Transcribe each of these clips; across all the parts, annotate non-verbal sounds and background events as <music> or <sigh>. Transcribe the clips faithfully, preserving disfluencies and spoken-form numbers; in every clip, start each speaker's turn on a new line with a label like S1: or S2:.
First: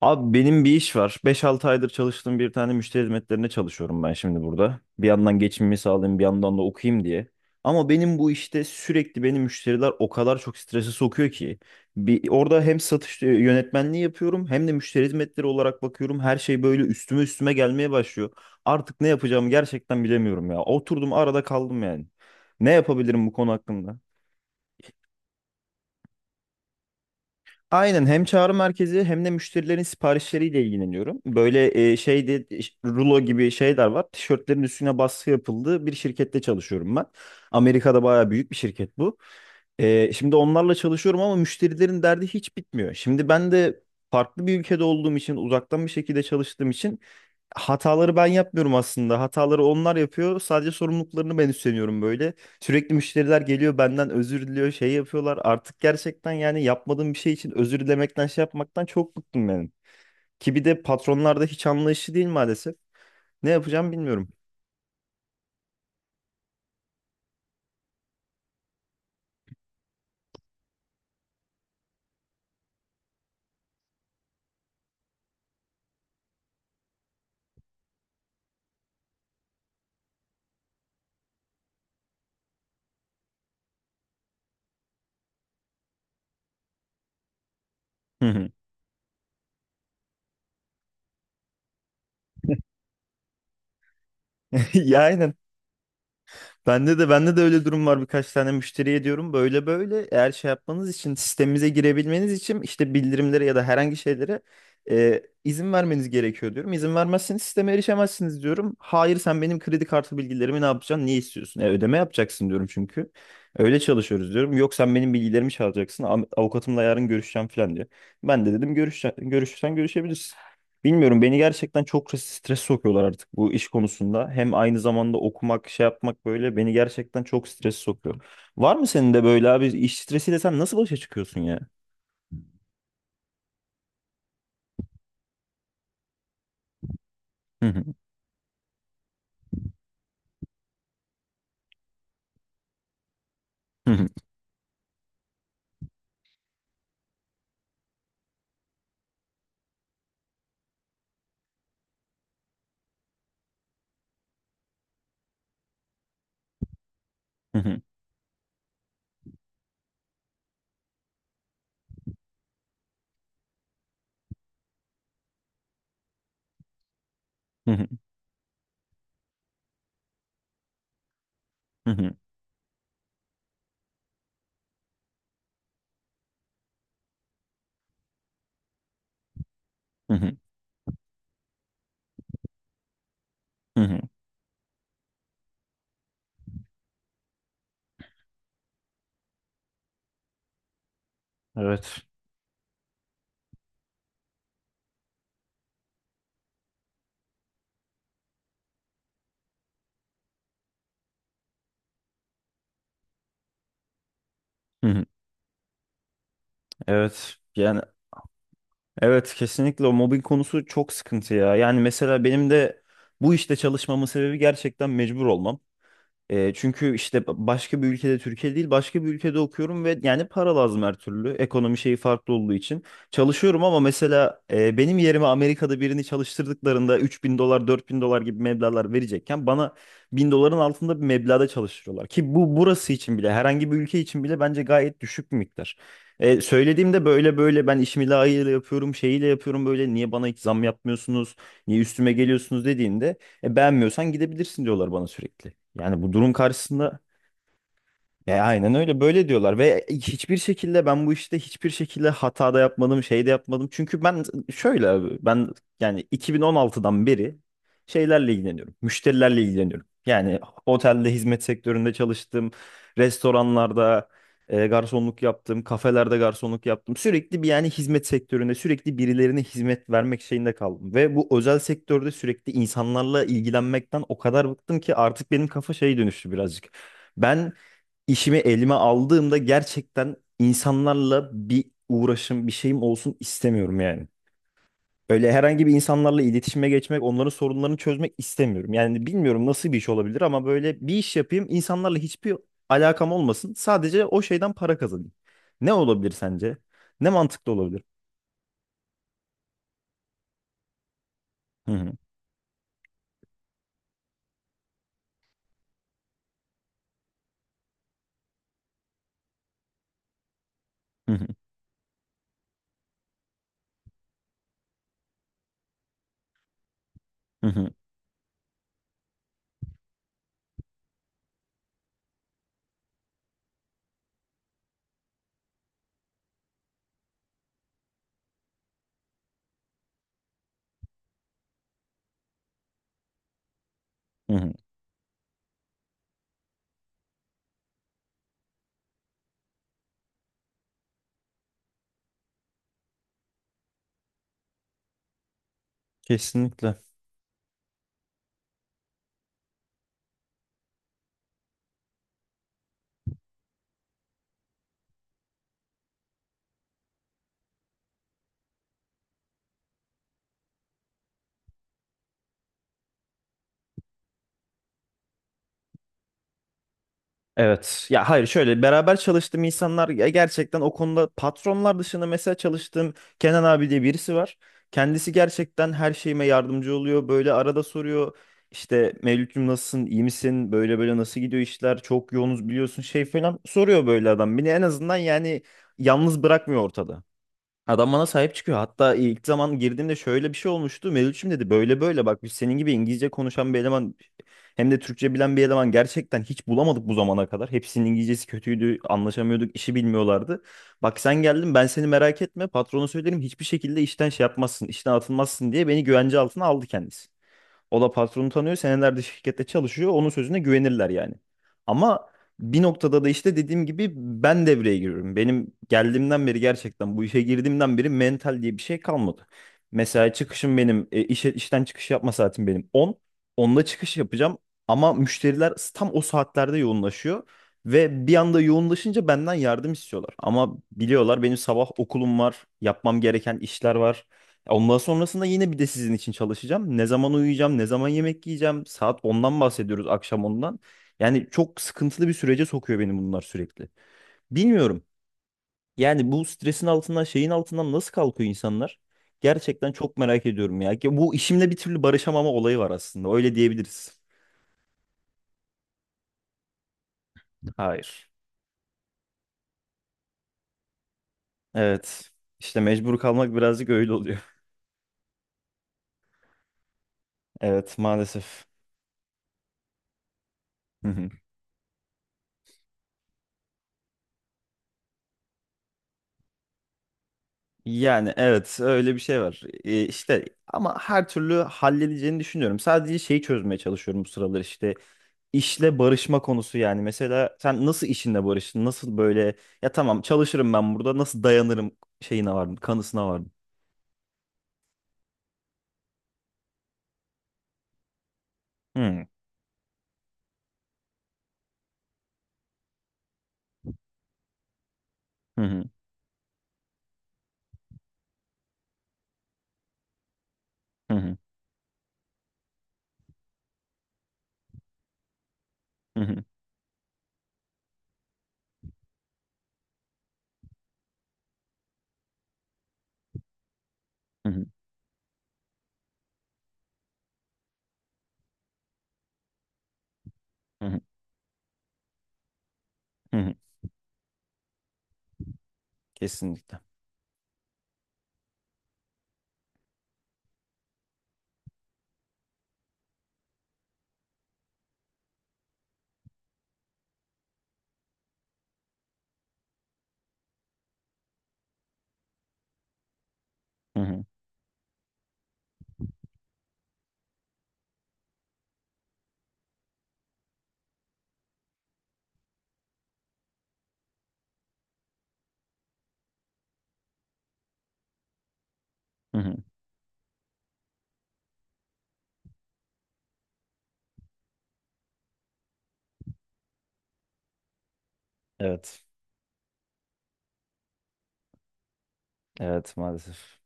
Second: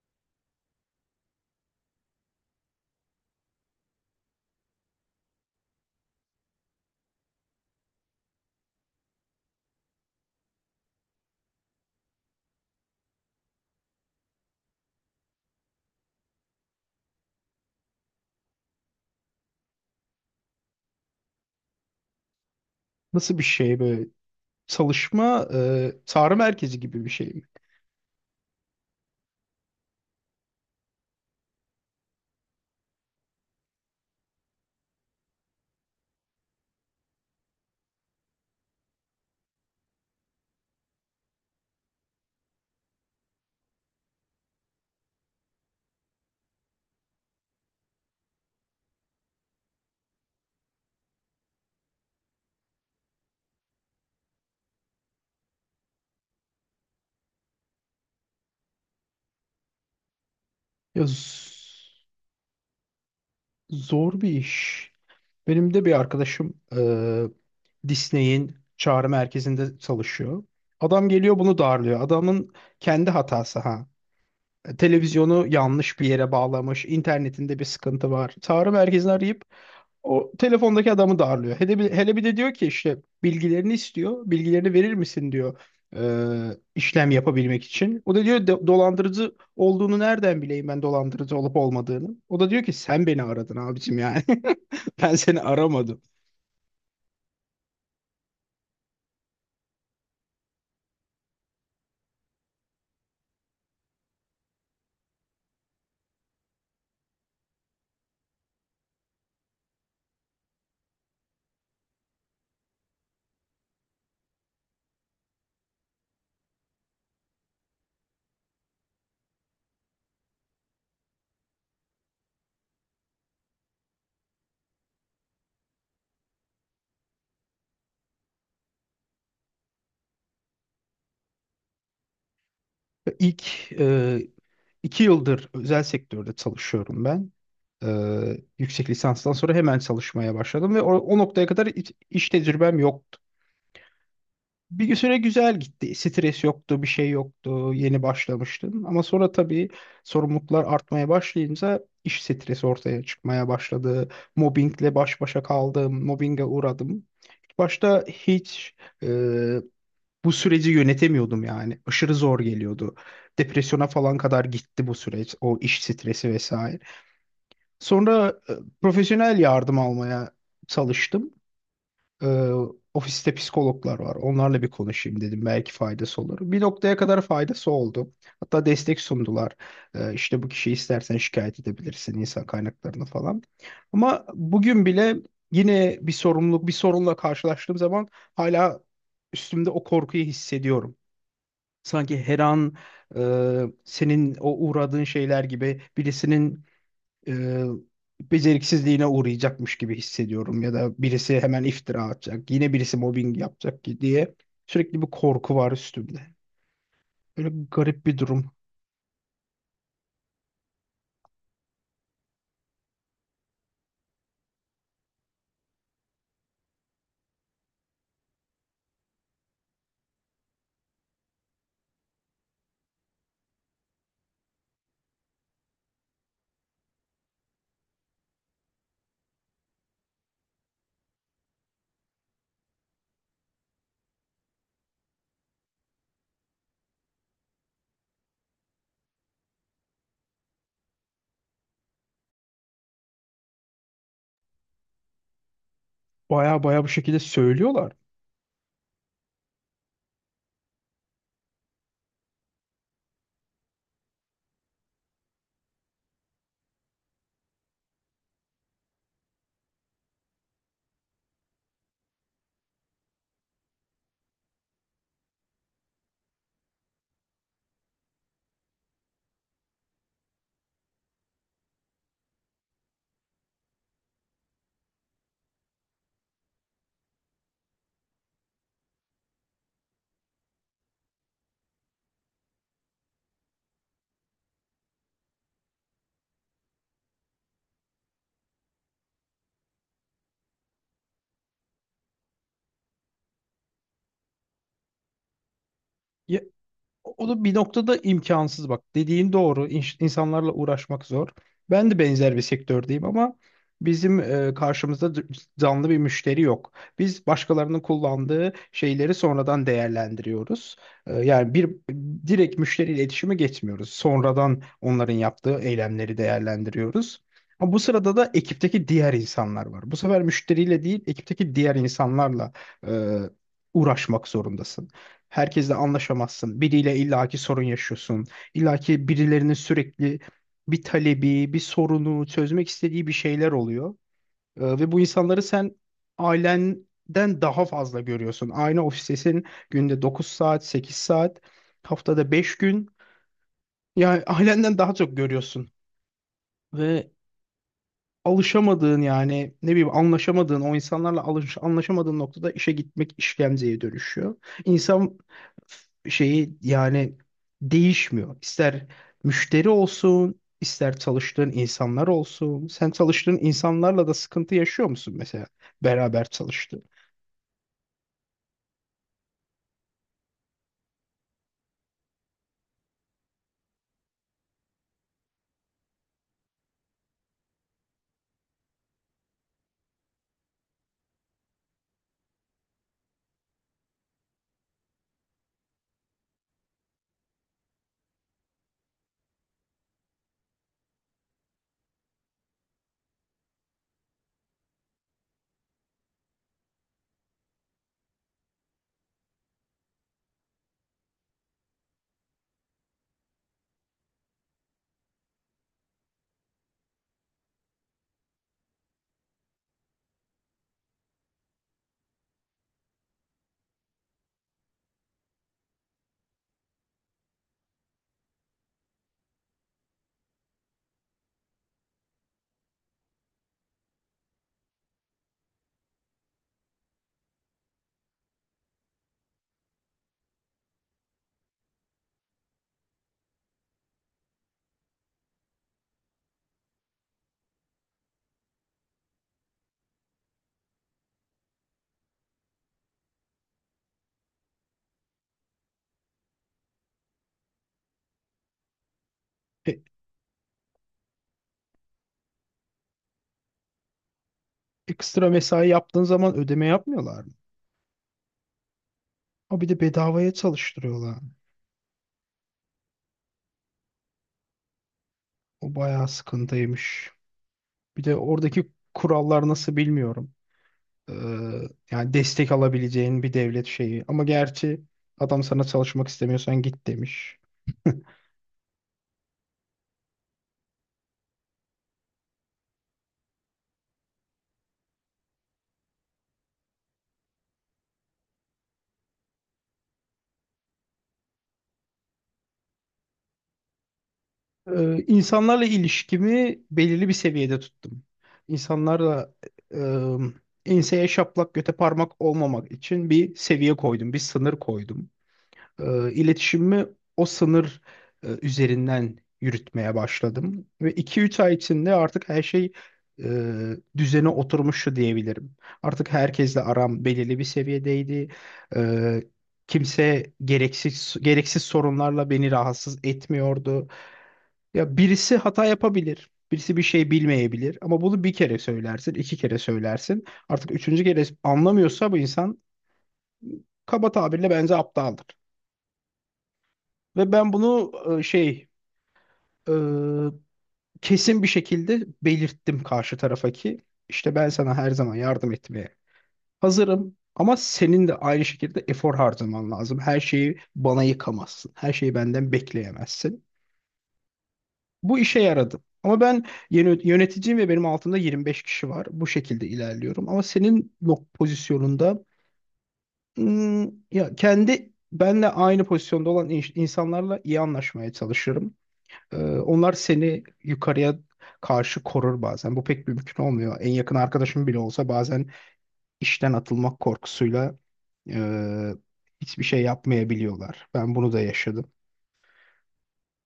S1: Abi benim bir iş var. Beş altı aydır çalıştığım bir tane müşteri hizmetlerine çalışıyorum ben şimdi burada. Bir yandan geçimimi sağlayayım, bir yandan da okuyayım diye. Ama benim bu işte sürekli beni müşteriler o kadar çok strese sokuyor ki. Bir, orada hem satış e, yönetmenliği yapıyorum hem de müşteri hizmetleri olarak bakıyorum. Her şey böyle üstüme üstüme gelmeye başlıyor. Artık ne yapacağımı gerçekten bilemiyorum ya. Oturdum arada kaldım yani. Ne yapabilirim bu
S2: Nasıl bir
S1: konu
S2: şey
S1: hakkında?
S2: böyle? Çalışma e, çağrı merkezi gibi bir şey mi?
S1: Aynen hem çağrı merkezi hem de müşterilerin siparişleriyle ilgileniyorum. Böyle e, şeyde rulo gibi şeyler var. Tişörtlerin üstüne baskı yapıldığı bir şirkette çalışıyorum ben. Amerika'da bayağı büyük bir şirket bu. E, şimdi onlarla çalışıyorum ama müşterilerin derdi hiç bitmiyor. Şimdi ben de farklı bir ülkede olduğum için uzaktan bir şekilde çalıştığım için hataları ben yapmıyorum aslında. Hataları onlar yapıyor. Sadece sorumluluklarını ben üstleniyorum böyle. Sürekli müşteriler geliyor benden özür diliyor şey yapıyorlar. Artık gerçekten yani yapmadığım bir şey için özür dilemekten şey yapmaktan çok bıktım benim. Ki bir de
S2: Ya
S1: patronlarda
S2: z-
S1: hiç anlayışı değil maalesef. Ne yapacağım
S2: Zor bir
S1: bilmiyorum.
S2: iş. Benim de bir arkadaşım e, Disney'in çağrı merkezinde çalışıyor. Adam geliyor bunu darlıyor. Adamın kendi hatası ha. E, Televizyonu yanlış bir yere bağlamış. İnternetinde bir sıkıntı var. Çağrı merkezini arayıp o telefondaki adamı darlıyor. Hele bir, hele bir de diyor ki, işte bilgilerini istiyor. "Bilgilerini verir misin?" diyor e, işlem yapabilmek için. O da
S1: Hı
S2: diyor,
S1: hı.
S2: "Do- dolandırıcı olduğunu nereden bileyim ben, dolandırıcı olup olmadığını?" O da diyor ki, "Sen beni aradın abicim yani."
S1: <laughs>
S2: <laughs>
S1: Ya
S2: Ben
S1: aynen.
S2: seni aramadım.
S1: Bende de bende de öyle durum var, birkaç tane müşteriye diyorum böyle böyle eğer şey yapmanız için sistemimize girebilmeniz için işte bildirimlere ya da herhangi şeylere e, izin vermeniz gerekiyor diyorum. İzin vermezseniz sisteme erişemezsiniz diyorum. Hayır, sen benim kredi kartı bilgilerimi ne yapacaksın? Niye istiyorsun? E, ödeme yapacaksın diyorum çünkü. Öyle çalışıyoruz diyorum. Yok sen benim bilgilerimi çalacaksın. Am- Avukatımla yarın görüşeceğim falan diyor. Ben de dedim görüşsen, görüşürsen görüşebilirsin. Bilmiyorum, beni gerçekten çok stres sokuyorlar artık bu iş konusunda. Hem aynı zamanda okumak, şey yapmak böyle beni gerçekten çok stres sokuyor. Var mı senin de böyle abi, iş stresiyle sen nasıl başa çıkıyorsun ya?
S2: İlk e, İki yıldır özel sektörde çalışıyorum ben.
S1: Hı hı,
S2: Ee, yüksek lisanstan sonra hemen çalışmaya başladım ve o, o noktaya kadar hiç- iş tecrübem yoktu.
S1: hı hı,
S2: Bir süre güzel gitti. Stres yoktu, bir şey yoktu. Yeni başlamıştım. Ama sonra tabii sorumluluklar artmaya başlayınca iş stresi ortaya çıkmaya başladı. Mobbingle baş başa kaldım, mobbinge uğradım. İlk
S1: hı
S2: başta hiç e, bu süreci yönetemiyordum yani. Aşırı zor geliyordu. Depresyona falan kadar gitti bu süreç, o iş stresi vesaire.
S1: hı, hı.
S2: Sonra e, profesyonel yardım almaya çalıştım.
S1: Hı, hı hı,
S2: E, Ofiste psikologlar var. Onlarla bir konuşayım dedim. Belki faydası olur. Bir noktaya kadar faydası oldu. Hatta destek sundular. E,
S1: hı
S2: işte bu kişiyi istersen şikayet edebilirsin, insan kaynaklarını falan.
S1: hı, hı.
S2: Ama bugün bile yine bir sorumluluk, bir sorunla karşılaştığım zaman hala üstümde o korkuyu hissediyorum.
S1: Evet.
S2: Sanki her an e, senin o uğradığın şeyler gibi birisinin e, beceriksizliğine uğrayacakmış gibi hissediyorum, ya da birisi hemen iftira atacak, yine birisi mobbing yapacak ki diye
S1: Hı
S2: sürekli
S1: hı.
S2: bir korku var üstümde.
S1: Evet.
S2: Böyle
S1: Yani
S2: garip bir durum.
S1: evet, kesinlikle o mobbing konusu çok sıkıntı ya. Yani mesela benim de bu işte çalışmamın sebebi gerçekten mecbur olmam. E, çünkü işte başka bir ülkede, Türkiye değil başka bir ülkede okuyorum ve yani para lazım her türlü. Ekonomi şeyi farklı olduğu için. Çalışıyorum ama mesela e, benim yerime Amerika'da birini çalıştırdıklarında üç bin dolar dört bin dolar gibi meblağlar verecekken bana bin doların altında bir meblağda çalıştırıyorlar. Ki bu burası için bile, herhangi bir ülke için bile bence gayet düşük bir miktar. E, söylediğimde böyle böyle, ben işimi layığıyla yapıyorum şeyiyle yapıyorum, böyle niye bana hiç zam yapmıyorsunuz, niye üstüme geliyorsunuz dediğinde e, beğenmiyorsan gidebilirsin diyorlar bana sürekli. Yani bu durum
S2: Baya baya bu
S1: karşısında
S2: şekilde söylüyorlar.
S1: e, aynen öyle böyle diyorlar ve hiçbir şekilde ben bu işte hiçbir şekilde hata da yapmadım şey de yapmadım. Çünkü ben şöyle abi, ben yani iki bin on altıdan beri şeylerle ilgileniyorum. Müşterilerle ilgileniyorum. Yani otelde hizmet sektöründe çalıştım. Restoranlarda e, garsonluk yaptım. Kafelerde garsonluk yaptım. Sürekli bir yani hizmet sektöründe sürekli birilerine hizmet vermek şeyinde kaldım. Ve bu özel sektörde sürekli insanlarla ilgilenmekten o kadar bıktım ki artık benim kafa şey dönüştü birazcık. Ben işimi elime aldığımda gerçekten insanlarla bir uğraşım, bir şeyim olsun istemiyorum yani. Öyle herhangi bir insanlarla iletişime geçmek, onların sorunlarını çözmek istemiyorum. Yani bilmiyorum nasıl bir iş olabilir ama böyle bir iş yapayım, insanlarla hiçbir alakam olmasın. Sadece o şeyden para kazanayım. Ne olabilir
S2: Ya,
S1: sence? Ne
S2: o da
S1: mantıklı
S2: bir
S1: olabilir?
S2: noktada imkansız bak. Dediğin doğru. İnş- insanlarla uğraşmak zor.
S1: Hı
S2: Ben
S1: hı,
S2: de benzer bir sektördeyim ama bizim e, karşımızda d- canlı bir müşteri yok. Biz başkalarının kullandığı şeyleri sonradan değerlendiriyoruz.
S1: hı
S2: E,
S1: hı,
S2: yani bir direkt müşteriyle iletişime geçmiyoruz. Sonradan onların yaptığı eylemleri değerlendiriyoruz.
S1: hı hı,
S2: Ama bu sırada da ekipteki diğer insanlar var. Bu sefer müşteriyle değil, ekipteki diğer insanlarla e, uğraşmak zorundasın. Herkesle anlaşamazsın. Biriyle illaki sorun yaşıyorsun. İllaki birilerinin sürekli bir talebi, bir sorunu, çözmek istediği bir şeyler oluyor.
S1: hı hı.
S2: Ee, ve bu insanları sen ailenden daha fazla görüyorsun. Aynı ofistesin, günde dokuz saat, sekiz saat, haftada beş gün. Yani ailenden daha çok görüyorsun.
S1: Kesinlikle.
S2: Ve alışamadığın, yani ne bileyim, anlaşamadığın o insanlarla alış, anlaşamadığın noktada işe gitmek işkenceye dönüşüyor. İnsan şeyi yani değişmiyor. İster müşteri olsun, ister çalıştığın insanlar olsun. Sen çalıştığın insanlarla da sıkıntı yaşıyor musun mesela, beraber çalıştığın?
S1: Evet. Ya hayır, şöyle beraber çalıştığım insanlar, ya gerçekten o konuda patronlar dışında mesela çalıştığım Kenan abi diye birisi var. Kendisi gerçekten her şeyime yardımcı oluyor. Böyle arada soruyor işte Mevlüt'cüm nasılsın, iyi misin, böyle böyle nasıl gidiyor işler, çok yoğunuz biliyorsun şey falan, soruyor böyle adam. Beni en azından yani yalnız bırakmıyor ortada. Adam bana sahip çıkıyor. Hatta ilk zaman girdiğimde şöyle bir şey olmuştu. Mevlütçüm dedi, böyle böyle bak, biz senin gibi İngilizce konuşan bir eleman, hem de Türkçe bilen bir eleman gerçekten hiç bulamadık bu zamana kadar. Hepsinin İngilizcesi kötüydü, anlaşamıyorduk, işi bilmiyorlardı. Bak sen geldin, ben seni merak etme, patrona söylerim, hiçbir şekilde işten şey yapmazsın, işten atılmazsın diye beni güvence altına aldı kendisi. O da patronu tanıyor. Senelerde şirkette çalışıyor. Onun sözüne güvenirler yani. Ama bir noktada da işte dediğim gibi ben devreye giriyorum. Benim geldiğimden beri, gerçekten bu işe girdiğimden beri mental diye bir şey kalmadı. Mesela çıkışım benim e, işe, işten çıkış yapma saatim benim on Onda çıkış yapacağım ama müşteriler tam o saatlerde yoğunlaşıyor. Ve bir anda yoğunlaşınca benden yardım istiyorlar. Ama biliyorlar benim sabah okulum var, yapmam gereken işler var. Ondan sonrasında yine bir de sizin için çalışacağım. Ne zaman uyuyacağım, ne zaman yemek yiyeceğim. Saat ondan bahsediyoruz, akşam ondan. Yani çok sıkıntılı bir sürece sokuyor beni bunlar sürekli. Bilmiyorum. Yani bu stresin altından, şeyin altından nasıl kalkıyor insanlar? Gerçekten
S2: E,
S1: çok merak ediyorum ya. Ki bu işimle bir türlü barışamama olayı var aslında. Öyle diyebiliriz.
S2: Ekstra mesai yaptığın zaman ödeme yapmıyorlar mı?
S1: Hayır.
S2: O bir de bedavaya çalıştırıyorlar.
S1: Evet. İşte mecbur kalmak birazcık öyle oluyor. <laughs>
S2: O bayağı sıkıntıymış.
S1: Evet,
S2: Bir de
S1: maalesef.
S2: oradaki kurallar nasıl bilmiyorum. Ee,
S1: <laughs>
S2: Yani destek alabileceğin bir devlet şeyi. Ama gerçi adam sana çalışmak istemiyorsan git demiş. <laughs>
S1: Yani evet, öyle bir şey var. Ee, işte ama her türlü halledeceğini düşünüyorum. Sadece şeyi çözmeye çalışıyorum bu sıralar, işte işle barışma konusu yani. Mesela sen nasıl işinle barıştın? Nasıl böyle ya tamam çalışırım ben burada nasıl dayanırım şeyine vardım, kanısına vardım.
S2: Ee, insanlarla ilişkimi belirli bir seviyede tuttum.
S1: Hı
S2: İnsanlarla e, ıı, enseye şaplak göte parmak olmamak için bir seviye koydum, bir sınır koydum.
S1: hı, hı
S2: e, iletişimimi o sınır e, üzerinden yürütmeye başladım. Ve
S1: hı, hı
S2: iki üç ay içinde artık her şey e, düzene oturmuştu diyebilirim.
S1: hı,
S2: Artık
S1: hı
S2: herkesle aram belirli bir seviyedeydi. E, Kimse gereksiz gereksiz sorunlarla beni rahatsız etmiyordu.
S1: hı, hı
S2: Ya, birisi hata yapabilir. Birisi bir şey bilmeyebilir, ama bunu bir kere söylersin, iki kere söylersin. Artık
S1: hı,
S2: üçüncü kere anlamıyorsa bu insan
S1: hı hı.
S2: kaba tabirle bence aptaldır.
S1: Kesinlikle.
S2: Ve ben bunu e, şey e, kesin bir şekilde belirttim karşı tarafa ki, işte, ben sana her zaman yardım etmeye hazırım ama senin de aynı şekilde efor harcaman lazım. Her şeyi bana yıkamazsın. Her şeyi benden bekleyemezsin.
S1: Hı hı,
S2: Bu işe yaradı. Ama ben yeni yöneticiyim ve benim altımda yirmi beş kişi var. Bu şekilde ilerliyorum. Ama senin nok pozisyonunda, hmm, ya kendi, benle aynı pozisyonda olan in- insanlarla iyi anlaşmaya çalışırım.
S1: hı hı.
S2: Ee, onlar seni yukarıya karşı korur bazen. Bu pek mümkün olmuyor. En yakın arkadaşım bile olsa bazen işten atılmak korkusuyla
S1: Evet.
S2: e, hiçbir şey yapmayabiliyorlar. Ben bunu da yaşadım.
S1: Evet, maalesef.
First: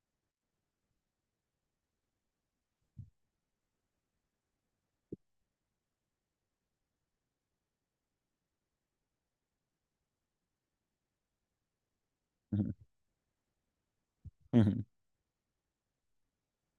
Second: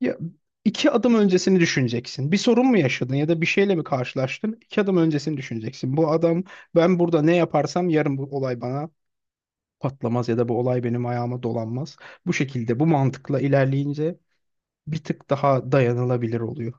S2: Ya, iki adım öncesini düşüneceksin. Bir sorun mu yaşadın, ya da bir şeyle mi karşılaştın? İki adım öncesini düşüneceksin. Bu adam, ben burada ne yaparsam yarın bu olay bana patlamaz ya da bu olay benim ayağıma dolanmaz. Bu
S1: Hı hı,
S2: şekilde, bu mantıkla ilerleyince
S1: hı hı.
S2: bir tık daha dayanılabilir oluyor.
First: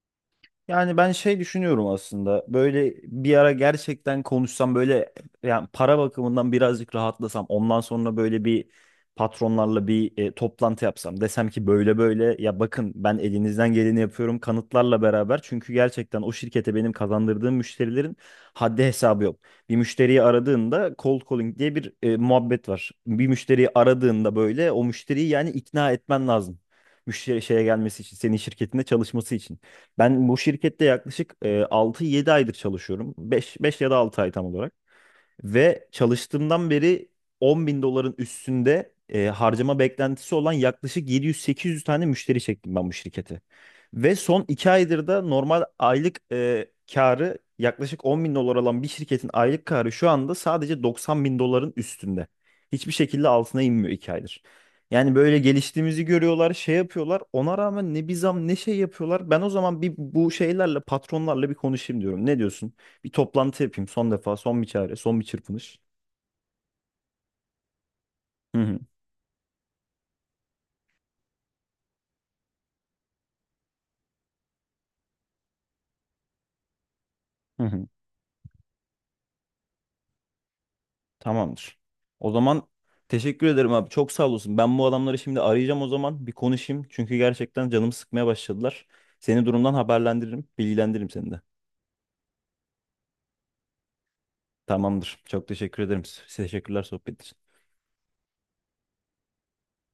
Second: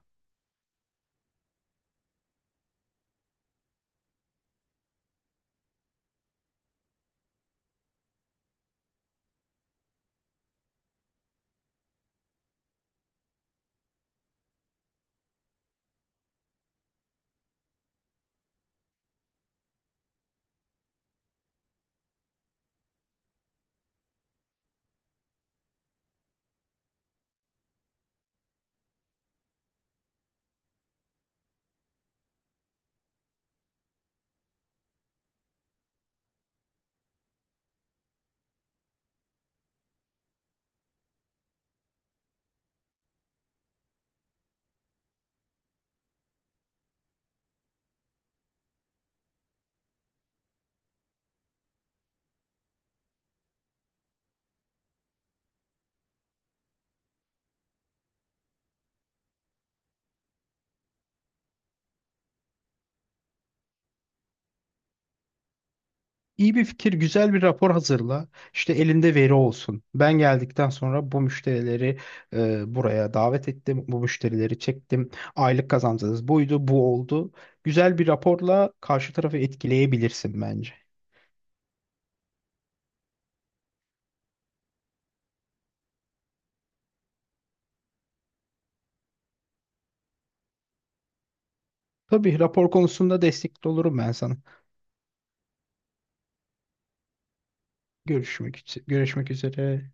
S1: Yani ben şey düşünüyorum aslında. Böyle bir ara gerçekten konuşsam, böyle yani para bakımından birazcık rahatlasam. Ondan sonra böyle bir, patronlarla bir e, toplantı yapsam. Desem ki böyle böyle ya bakın ben elinizden geleni yapıyorum, kanıtlarla beraber. Çünkü gerçekten o şirkete benim kazandırdığım müşterilerin haddi hesabı yok. Bir müşteriyi aradığında cold calling diye bir e, muhabbet var. Bir müşteriyi aradığında böyle o müşteriyi yani ikna etmen lazım. Müşteri şeye gelmesi için, senin şirketinde çalışması için. Ben bu şirkette yaklaşık e, altı yedi aydır çalışıyorum. beş beş ya da altı ay tam olarak. Ve çalıştığımdan beri on bin doların üstünde e, harcama beklentisi olan yaklaşık yedi yüz sekiz yüz tane müşteri çektim ben bu şirkete. Ve son iki aydır da normal aylık e, karı yaklaşık on bin dolar olan bir şirketin aylık karı şu anda sadece doksan bin doların üstünde. Hiçbir şekilde altına inmiyor iki aydır. Yani böyle geliştiğimizi görüyorlar, şey yapıyorlar. Ona rağmen ne bir zam ne şey yapıyorlar. Ben o zaman bir bu şeylerle, patronlarla bir konuşayım diyorum. Ne diyorsun? Bir toplantı yapayım son defa, son bir çare, son bir çırpınış.
S2: İyi bir fikir, güzel bir rapor hazırla.
S1: Hı
S2: İşte
S1: hı.
S2: elinde veri olsun. Ben geldikten sonra bu müşterileri e, buraya davet ettim. Bu müşterileri çektim. Aylık kazancınız buydu, bu oldu.
S1: Hı hı.
S2: Güzel bir raporla karşı tarafı etkileyebilirsin bence.
S1: Tamamdır. O zaman teşekkür ederim abi. Çok sağ olasın. Ben bu adamları şimdi arayacağım o zaman. Bir konuşayım. Çünkü gerçekten canımı sıkmaya başladılar. Seni durumdan haberlendiririm. Bilgilendiririm seni de.
S2: Tabii rapor konusunda destekli olurum ben sana.
S1: Tamamdır. Çok teşekkür ederim. Teşekkürler sohbet için.
S2: Görüşmek, üz- görüşmek üzere.